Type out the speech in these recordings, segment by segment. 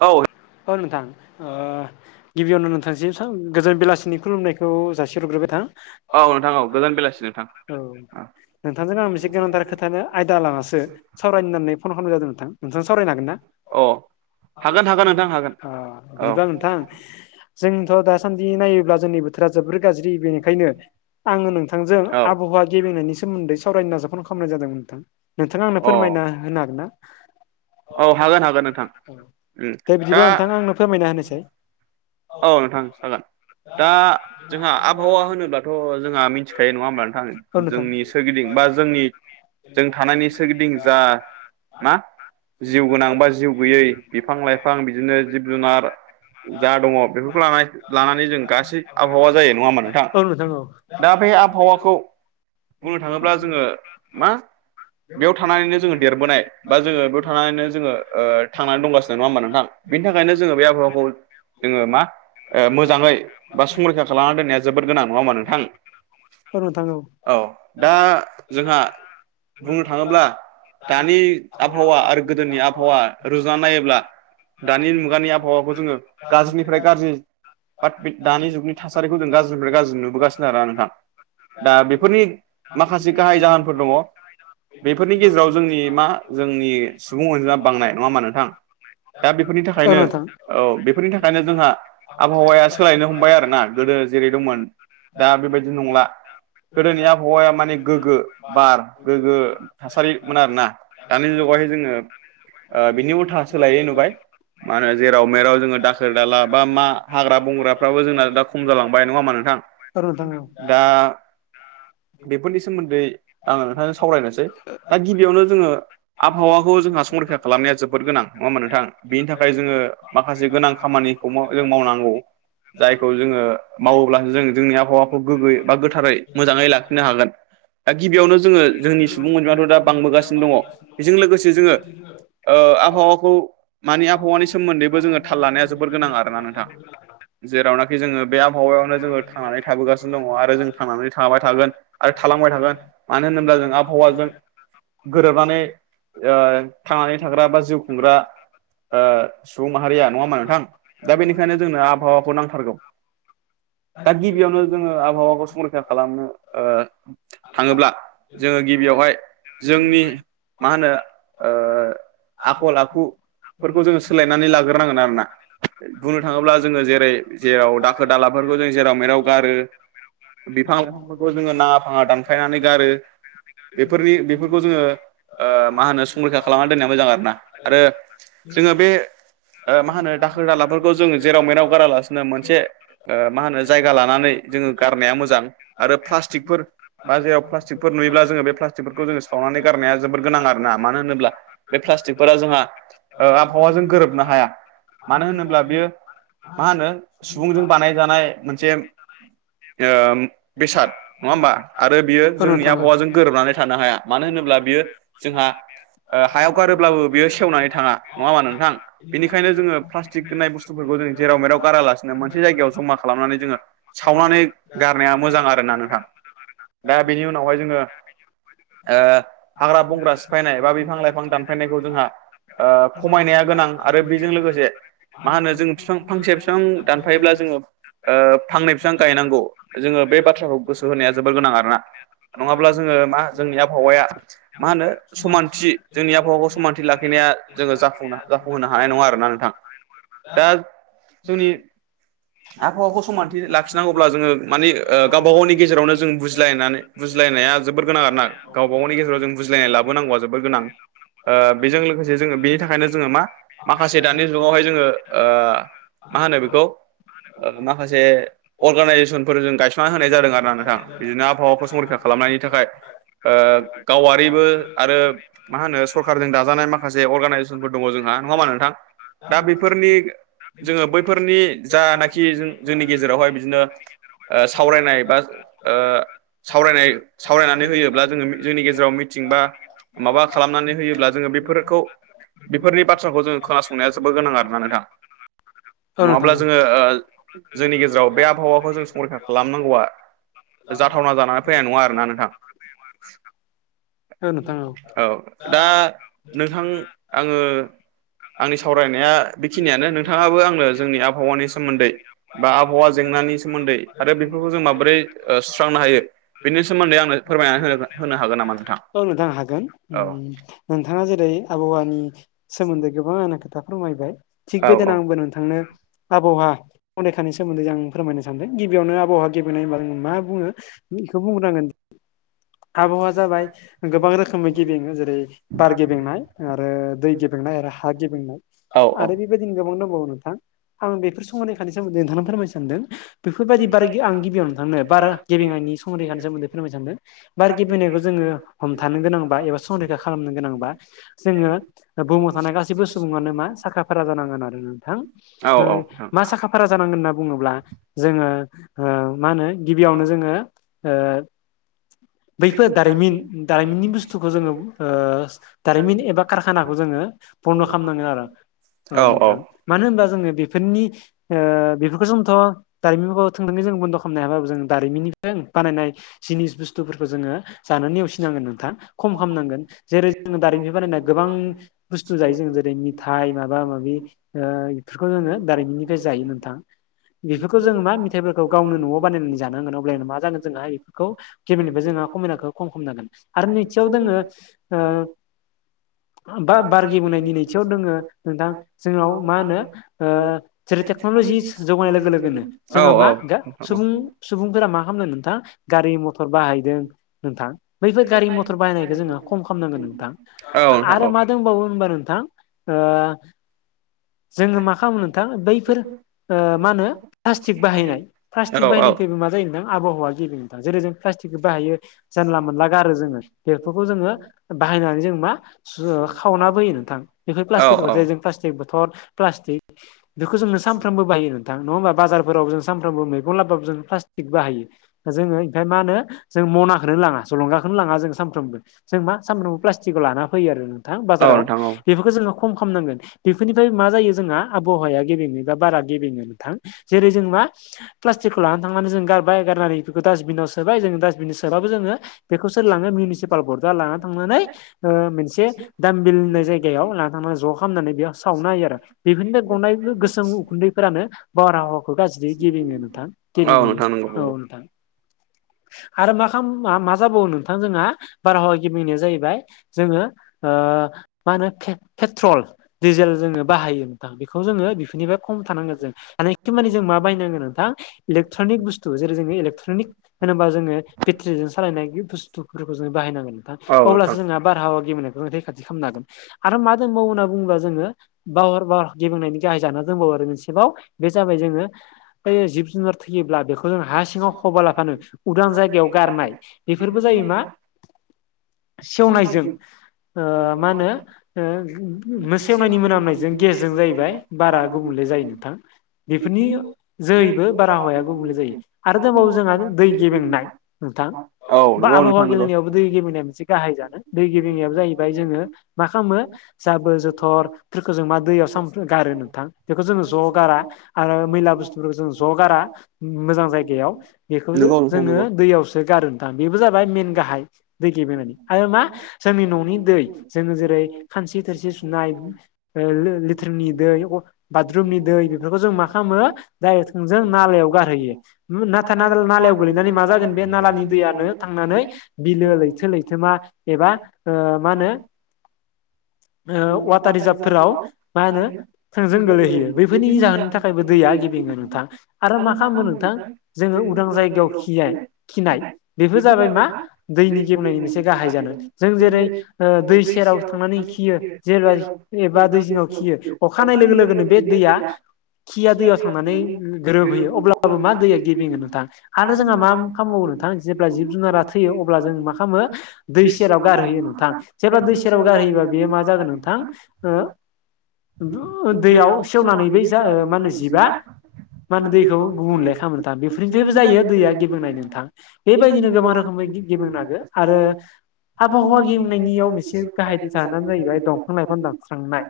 औ औ नोंथां गिबियावनो नोंथांसिम गोजोन बेलासिनि खुलुमनायखौ जासि हरग्रोबाय थां औ नोंथां औ गोजान बेलासि नोंथां औ नोंथांजों आं मोनसे गोनांथार खोथानो आयदा लानासो सावरायनो होननानै फन खालामनाय जादों नोंथां नोंथांजों सावरायनो हागोन ना? औ हागोन हागोन नोंथां हागोन अ औ बिदिबा नोंथां जोंथ' दासान्दि नायोब्ला जोंनि बोथोरा जोबोर गाज्रि बेनिखायनो आङो नोंथांजों औ आबहावा गेबेंनायनि सोमोन्दै सावरायनो नाजा फन खालामनाय जादों नोंथां नोंथाङा आंनो अ फोरमायना होनो हागोन ना औ हागोन हागोन नोंथां दे बिदिब्ला दा नोंथाङा आंनो फोरमायना होनोसै औ नोंथां जागोन दा जोंहा आबहावा होनोब्लाथ' जोंहा मिथिखायो नङा होम्बा नोंथां जोंनि सोरगिदिं बा जोंनि जों थानायनि सोरगिदिं जा मा जिउ गोनांबा जिउ गैयै बिफां लाइफां बिदिनो जिब जुनार जा दङ बेफोरखौ ल लानानै जों गासै आबहावा जायो नङा होम्बा नोंथां औ औ दा बे आबहावाखौ बुंनो थाङोब्ला जोङो मा बेयाव थानानैनो जोङो देरबोनाय बा जोङो बेयाव थानानैनो जोङो थांनानै दंगासिनो नङा होम्बा नोंथां बेनि थाखायनो जोङो बे आबहावाखौ जोङो मा ओ मोजाङै बा संरैखा खालामना दोननाया जोबोद गोनां नङा होम्बा नोंथां औ नोंथां औ दा जोंहा बुंनो थाङोब्ला दानि आबहावा आरो गोदोनि आबहावा रुजुनानै नायोब्ला दानि मुगानि आबहावाखौ जोङो गाज्रिनि। फ्राय गाज्रि बाट बे दानि जुगनि थासारिखौ जों गाज्रिनिफ्राय गाज्रि नुबोगासिनो आरोना नोंथां। दा बेफोरनि माखासे गाहाय जाहोनफोर दङ। बेफोरनि गेजेराव जोंनि मा जोंनि सुबुं अनजिमा बांनाय नङा मा नोंथां? दा बेफोरनि औ थाखायनो नोंथां औ बेफोरनि थाखाय। ओंखायनो जोंहा आबहावाया सोलायनो हमबाय आरो ना गोदो जेरै दंमोन। दा बेबायदि नंला। गोदोनि आबहावाया माने गोग्गो बार गोगो थासारिमोन आरो ना। [unintelligible] [inaudible] ओ बिनि उथा सोलायै नुबाय मा होनो जेराव मेराव जोङो दा खोर दाला बा मा हाग्रा बंग्राफ्राबो जोंना दा खम जालांबाय नङा हामा नोंथां? औ नोंथां औ दा बेफोरनि सोमोन्दै आङो नोंथां सावरायनोसै दा गिबियावनो जोङो आबहावाखौ जोंहा संरैखा खालामनाया जोबोद गोनां नंङा होनबा नोंथां? बेनि थाखाय जोङो माखासे गोनां खामानिखौ जों मावनांगौ। जायखौ जोङो मावोब्लासो जो जोंनि आबहावाखौ गोग्गोै बा गोथारै मोजाङै लाखिनो हागोन। दा गिबियावनो जोङो जोंनि सुबुं अनजिमाथ' दा बांबोगासिनो दङ बेजों लोगोसे जोङो ओ आबहावाखौ मानिे आबहावानि सोमोन्दैबो जोङो थाल लानाया जोबोर गोनां आरोना नोंथां [unintelligible] [inaudible] जेरावनाखि जोङो बे आबहावायावनो जोङो थांनानै थाबोगासिनो दङ आरो जों थांनानै थाबाय थागोन। आरो थालांबाय थागोन मानो होनोब्ला जों आबहावाजों गोरोबनानै ओ थांनानै थाग्रा बा जिउ खुंग्रा ओ सुबुं माहारिया नङा होनबा नोंथां? दा बेनिखायनो जोंनो आबहावाखौ नांथारगौ। [inaudible] [unintelligible] दा गिबियावनो जोङो आबहावाखौ संरैखा खालामनो ओ थाङोब्ला जोङो गिबियावहाय जोंनि मा होनो ओ आखल आखु लुस्लायनानै लाग्रो नांगोन आरोना। बुंनो थाङोब्ला जोङो जेरै जेराव दाखोर दालाफोरखौ जों जेराव मेराव गारो। बिफां लाइफांफोरखौ जोङो नाङा फाङा दानखायनानै गारो। बेफोरनि बेफोरखौ जोङो मा होनो संरैखा खालामनानै दोननाया मोजां आरोना आरो जोङो बे ओ मा होनो? दाखोर दालाफोरखौ जोङो जेराव मेनाव गारालासिनो मोनसे ओ मा होनो जायगा लानानै जोङो गारनाया मोजां। आरो प्लास्टिकफोर। बा जेराव प्लास्टिकफोर नुयोब्ला जोङो बे प्लास्टिकफोरखौ जोङो सावनानै गारनाया जोबोर गोनां आरोना मानो होनोब्ला बे प्लास्टिकफोरा जोंहा ओ आबहावाजों गोरोबनो हाया। मानो होनोब्ला बियो मा होनो सुबुंजों बानायजानाय मोनसे। ओ बेसाद नङा होमबा आरो बियो औ जोंनि नोंथां औ आबहावाजों गोरोबनानै थानो हाया मानो होनोब्ला बियो जोंहा [unintelligible] [inaudible] नङाहोनबा नोंथां? बेनिखायनो जोङो प्लास्टिक होननाय बुस्थुफोरखौ जो जेराव मेराव गारालासिनो मोनसे जायगायाव जमा खालामनानै जोङो सावनानै गारनाया मोजां आरोना नोंथां। दा बेनि उनावहाय जोङो ओ हाग्रा बंग्रा सिफायनाय बा बिफां लाइफां दानफायनायखौ जोंहा ओ खमायनाया गोनां आरो बेजों लोगोसे मा होनो जों बिफां फांसे बिफां दानफायोब्ला जोङो ओ फांनै बिफां गायनांगौ। जोङो बे बाथ्राखौ गोसो होनाया जोबोर गोनां आरोना नङाब्ला जोङो मा जोंनि आबहावाया मा होनो समानथि जोंनि आबहावाखौ समानथि लाखिनाया जोङो जाफुं जाफुंहोनो हानाय नङा आरो ना नोंथां। दा [unintelligible] जोंनि [inaudible] आबहावाखौ समानथि लाखिनांगौब्ला जोङो मानिे गावबा गावनि गेजेरावनो जों बुजिलायनानै बुजलायनाया जोबोर गोनां आरो ना गावबा गावनि गेजेराव जों बुजलायनाय लाबोनांगौआ जोबोर गोनां। ओ बेजों लोगोसे जोङो बेनि थाखायनो जोङो मा माखासे दानि जुगावहाय जोङो ओ मा होनो बेखौ माखासे अर्गानइजेसनफोर जों गायस'ना होनाय जादों आरो ना नोंथां बिदिनो आबहावाखौ संरैखा खालामनायनि थाखाय। ओ गावारिबो आरो मा होनो सरखारजों दाजानाय माखासे अर्गानाइज फोरबो दङ जोंहा नङा होमबा नोंथां? दा बेफोरनि जोङो बैफोरनि जानाखि जोंनि गेजेरावहाय बिदिनो ओ सावरायनाय बा ओ सावरायनाय सावरायनानै होयोब्ला जोङो जोंनि गेजेराव मिटिं बा माबा खालामनानै होयोब्ला जोङो बेफोर खौ बेफोरनि बाथ्राखौ जोङो खोनासंनाया जोबोर गोनां आरोना नोंथां औ नङाब्ला नोंथां जोङो ओ जोंनि गेजेराव बे आबहावाखौ जों संंरैखा खालामनांगौआ जाथावना जानानै फैनाय नङा आरोना नोंथां। औ नोंथां औ दा नोंथां आङो आंनि सावरायनाया बेखिनियानो नोंथाङाबो आंनो जोंनि आबहावानि सोमोन्दै बा आबहावा जेंनानि सो सोमोन्दै आरो बेफोरखौ जों माबोरै ओ सुस्रांनो हायो बेनि सोमोन्दै आंनो फोरमायना होनो होनो हागोन नामा नोंथां? औ‌ नोंथां हागोन उम। औ नोंथाङा जेरै आबहावानि सोमोन्दै गोबां आंनो खोथा फोरमायबाय। थिग औ बेदिनो औ आंबो नोंथांनो आबहावा संरैखानि सोमोन्दै आं फोरमायनो सानदों। गिबियावनो आबहावा गेबेंनायनि होनबा मा बुङो इखौ बुंग्रोनांगोन। आबहावा जाबाय गोबां रोखोमै गेबेङो जेरै बार गेबेंनाय आरो दै गेबेंनाय आरो हा। हा गेबेंनाय। औ औ। आरो बेबायदिनो गोबां दंबावो नोंथां आं बेफोर संरैखानि सोमोन्दै नोंथांनो फोरमायनो सानदों। बेफोरबायदि बार आं गिबियावनो थांनो बार गेबेंनायनि संरैखानि सोमोन्दै फोरमायनो सानदों बार गेबेंनायाबो जोङो हमथानो गोनांबा एबा संरैखा खालामनो गोनांबा जोङो बुहुमाव थानाय गासैबो सुबुङानो मा साखा फारा‌ जानांगोन आरो नोंथां औ ओ औ नोंथां मा साखा-फारा जानांगोन होनना बुङोब्ला जोङो ओ मा होनो गिबियावनो जोङो ओ बैफोर दारिमिन दारिमिननि बुस्थुखौ जोङो ओ दारिमिन एबा कारखानाखौ जोङो बन्द' खामनांगोन आरो औ नोंथां। मानो होनबा जोङो बेफोरनि ओ बेफोरखौ जोंथ' दारिमिनफोरखौ थोंजोङै जों बन्द' खामनो हायाबाबो जों दारिमिनिजों बानायनाय जिनिस बुस्थुफोरखौ जोङो जानो नेवसिनांगोन नोंथां खम खालामनांगोन जेरै जोङो दारिमिन बानायनाय गोबां बुस्थु जायो जों जेरै मिथाइ माबा-माबि बेफोरखौ जोङो दारिमिननिफ्राय जायो नोंथां। बेफोरखौ जों मा मेथाइफोरखौ गावनो न'आव बानायनानै जानांगोन अब्लाना मा जागोन जोंहा बेफोरखौ गिबिनिफ्राय जोंहा खमायनायखौ खम खामनो हागोन आरो नैथियाव दोङो ओ बा बार‌ गेबेंनायनि नैथियाव दोङो नोंथां जोंनाव मा होनो ओ जेरै टेक्न'ल'जि जौगानाय लोगो लोगो होनो जोंहा मा दा सुबुं सुबुंफोरा मा खामनो नोंथां। गारि मथर बाहायदों नोंथां। बैफोर गारि मथर बाहायनायखौ जोङो खम खामनांगोन नोंथां। औ। नोंथां आरो औ मा दोंबावो होनबा नोंथां ओ जोङो मा खालामो नोंथां बैफोर ओ मा होनो प्लास्टिक बाहायनाय प्लास्टिक औ औ बाहायनायनिफ्रायबो मा जायो नोंथां आबहावा गेबेंङो नोंथां जेरै जों प्लासस्टिकखौ बाहायो। जानला मानला गारो जोङो बेफोरखौ जोङो बाहायनानै जों मा ज खावनाबो होयो नोंथां। बेफोर औ प्लास्टिकफोरखौ जे जों प्लास्टिक बथल प्लास्टिक बेखौ जोंनो सानफ्रोमबो बाहायो। नोंथां नङा होमबा बाजारफोरावबो जों सानफ्रामबो मैगं लाबबाबो जों प्लास्टिक बाहायो दा जोङो ओंखायनो मा होनो जों मनाखोनो लाङा जलंगाखोनो लाङा जों सानफ्रोमबो। जों मा सामफ्रामबो प्लास्टिकखौ लाना फैयो आरो नोंथां औ बाजाराव नोंथां औ बेफोरखौ जोङो खम खामनांगोन। बेफोरनिफ्राय मा जायो जोंहा आबहावाया गेबेङै बा बारा गेबेङा नोंथां। जेरै जों मा प्लास्टिकखौ लानानै थांनानै जों गारबाय गारनानै। बेखौ डास्टबिनाव सोबाय जों डास्बिन सोआबाबो जोङो बेखौ सोर लाङो मिउनिसिपाल बर्डआ लानानै थांनानै। मोनसे दामबिल होननाय जायगायाव लाना थांनानै ज' खालामनानै बेयाव। सावनो हायो आरो बेफोरनो गनाय गोसोम उखुन्दैफोरानो बारहावाखौ गाज्रि गिबिङो नोंथां ओ नोंथां नंगौ ओ नोंथां आरो मा खाम मा मा जाबावो नोंथां जोंहा बारहावा गिबिनाया जाहैबाय जोङो ओ मा होनो फे-फेट्रल दिडिजेल जोङो बाहायो नोंथां बेखौ जोङो बेफोरनिफ्राय खम थानांगोन जों हानाय कि माने जों मा बायनांगोन नोंथां इलेकट्रनिक बुस्थु जेरै जोङो इलेकट्र'निक होनोबा जोङो बेटारिजों सालायनाय बुस्थुफोरखौ जोङो बाहायनांगोन। औ नोंथां अब्लासो जोंहा बारहावा गेेबेनायखौ रैखाथि खालामनो हागोन। आरो मा दंबाव होनना बुंबा जोङो बावार बार गिबनायनि गाहाय जाना दंबावो आरो मोनसेबाव बे जाबाय जोङो बे जिब जुनार थैयोब्ला बे खौ जों हा सिङाव फबा लाफानो उदां जायगायाव गारनाय बेफोरबो जायो मा सेवनायजों ओ मा होनो ओ मोसे नायनि मोनामनायजों गेसजों जाहैबाय बारा गुबुनले जायो नोंथां। बेफोरनि जोहैबो बारहावाया गुबुंले जायो। आरो दंबावो जोंहा दै गेबेंनाय नोंथां औ बा नंगौ आबहावा नोंथां नंगौ गेलेनायावबो दै गेबेंनाया मोनसे गाहाय जादों। दै गेबेंनाया जाहैबाय जोङो मा खामो जाबो-जथ' फोरखौ जों मा दैयाव साम गारो नोंथां बेखौ जोङो ज' गारा आरो मैला बुस्थुफोरखौ जों ज' गारा मोजां जायगायाव बेखौ नंगौ नंगौ जोङो दैयावसो गारो नोंथां बेबो जाबाय मेेन गाहाय। दै गेबेनानै आरो मा जोंनि न'नि दै जोङो जेरै-खानसि थोरसि ओ लो-लिथ्रनि दै बाथरुमनि दै बेफोरखौ जों मा खामो दायरेक्ट थोंजों नालायाव गारहोयो नाथाय ना- नालायाव गोलैनानै मा जागोन बे नालानि दैयानो थांनानै बिलो लैथो-लैथोमा एबा ओ मा होनो ओ वाटार रिजार्भफोराव मा होनो थोंजों गोलै होयो बैफोरनि जाहोननि था दैया गिबिङो नोंथां आरो मा खालामो नोंथां जोङो उदां जायगायाव खियाय-खिनाय बेबो जाबाय मा दैनि गेबनायनि मोनसे गाहाय जानो। जों जेरै ओ दै सेराव थांनानै खियो जे रै एबा दै जिङाव खियो अखानाय लोगो लोगोनो बे दैया खिया दैयाव थांनानै गोरोबहैयो अब्लाबो मा दैया गिबिङो नोंथां। आरो जोंहा मा खामबावो नोंथां जेब्ला जिब जुनारा थैयो अब्ला जों मा खालामो दै सेराव गारहोयो नोंथां जेब्ला दै सेराव गारहैयोबा बेयो मा जागोन नोंथां ओ दैयाव सेवनानै बै जा मा होनो जिबआ माने दैखौ गुबुनले खामो नोंथां बे निफ्रेबो जायो दैया गेबुंनाय नोंथां बेबायदिनो गोबां रोखोमै गेबुंनागो आरो आबहावा गेमनायनियाव मोनसे गाहाय जानो जाहैबाय दंफां-लाइफां दानस्रांनाय।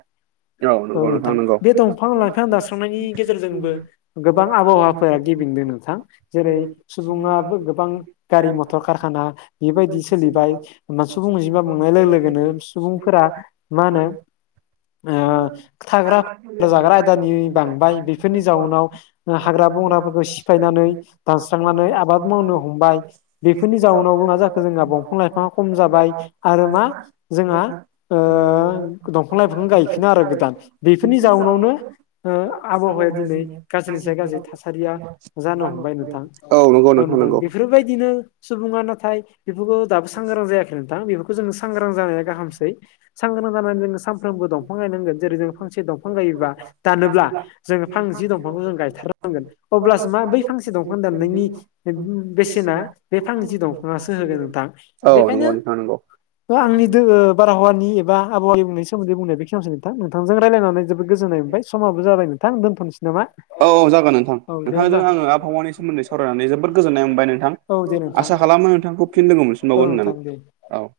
औ नंगौ नोंथां नंगौ बे दंफां-लाइफां दास्रांनायनि गेजेरजोंबो गोबां आबहावाफोरा गिबिंदो नोंथां जेरै- सुबुङाबो गोबां गारि मथर कारखाना बेबायदि सोलिबाय सुबुं अनजिमा बांनाय लोगो लोगोनो सुबुंफोरा मा होनो ओ थाग्रा जाग्रा आयदानि बांबाय बेफोरनि जाउनाव हाग्रा-बंग्राफोरखौ सिफाय नानै दानस्रांनानै आबाद मावनो हमबाय बेफोरनि जाउनावबो मा जाखो जोंहा बंफां-लाइफां खम जाबाय आरो मा जोंहा ओ दंफां-लाइफां गायफिनो आरो गोदान बेफोरनि जाउनावनो ओ आबहावाया दिनै गाज्रिनिसाय गाज्रि थासारिया जानो हमबाय नोंथां नंगौ औ नों नोंथां बेफोरबायदिनो सुबुङा नाथाय बेफोरखौ दाबो सांग्रां जायाखै नोंथां बेफोरखौ जों सांग्रां जानाया गाहामसै साग्रां जोंनो सानफ्रोमबो दंफां गायनांगोन जेरै जों फांसे दंफां गायोबा दानोब्ला जोङो फांसे दंफांखौ जों गायथारनांगोन अब्लासो मा बै फांसे दंफां दाननायनि बेसेना बे फां जि दंफाङासो होगोन नोंथां औ बेखायनो नंगौ नोंथां नंगौ ब आंनि दो बारहावानि एबा आबहावा गेब्रेंनायनि बुंनायनि सोमोन्दै बुंनाय बेखिनिसै नोंथां नों नोंथांजों रायलायनानै जबोद गोज्नाय ओमफ्राय समाबो जाबाय नोंथां दोनथ'सै नामा औ जागोन नोंथां औ दे नोंथांजों होमबा आङो आबहावानि सोमोन्दै सावरायनानै जोबोद गोजोननाय मोनबाय नोंथां औ दे नोंथां आसा खालामो नोंथांखौ फिन लोगो औ मोनफिनबावगोन नोंथां होननानै दे औ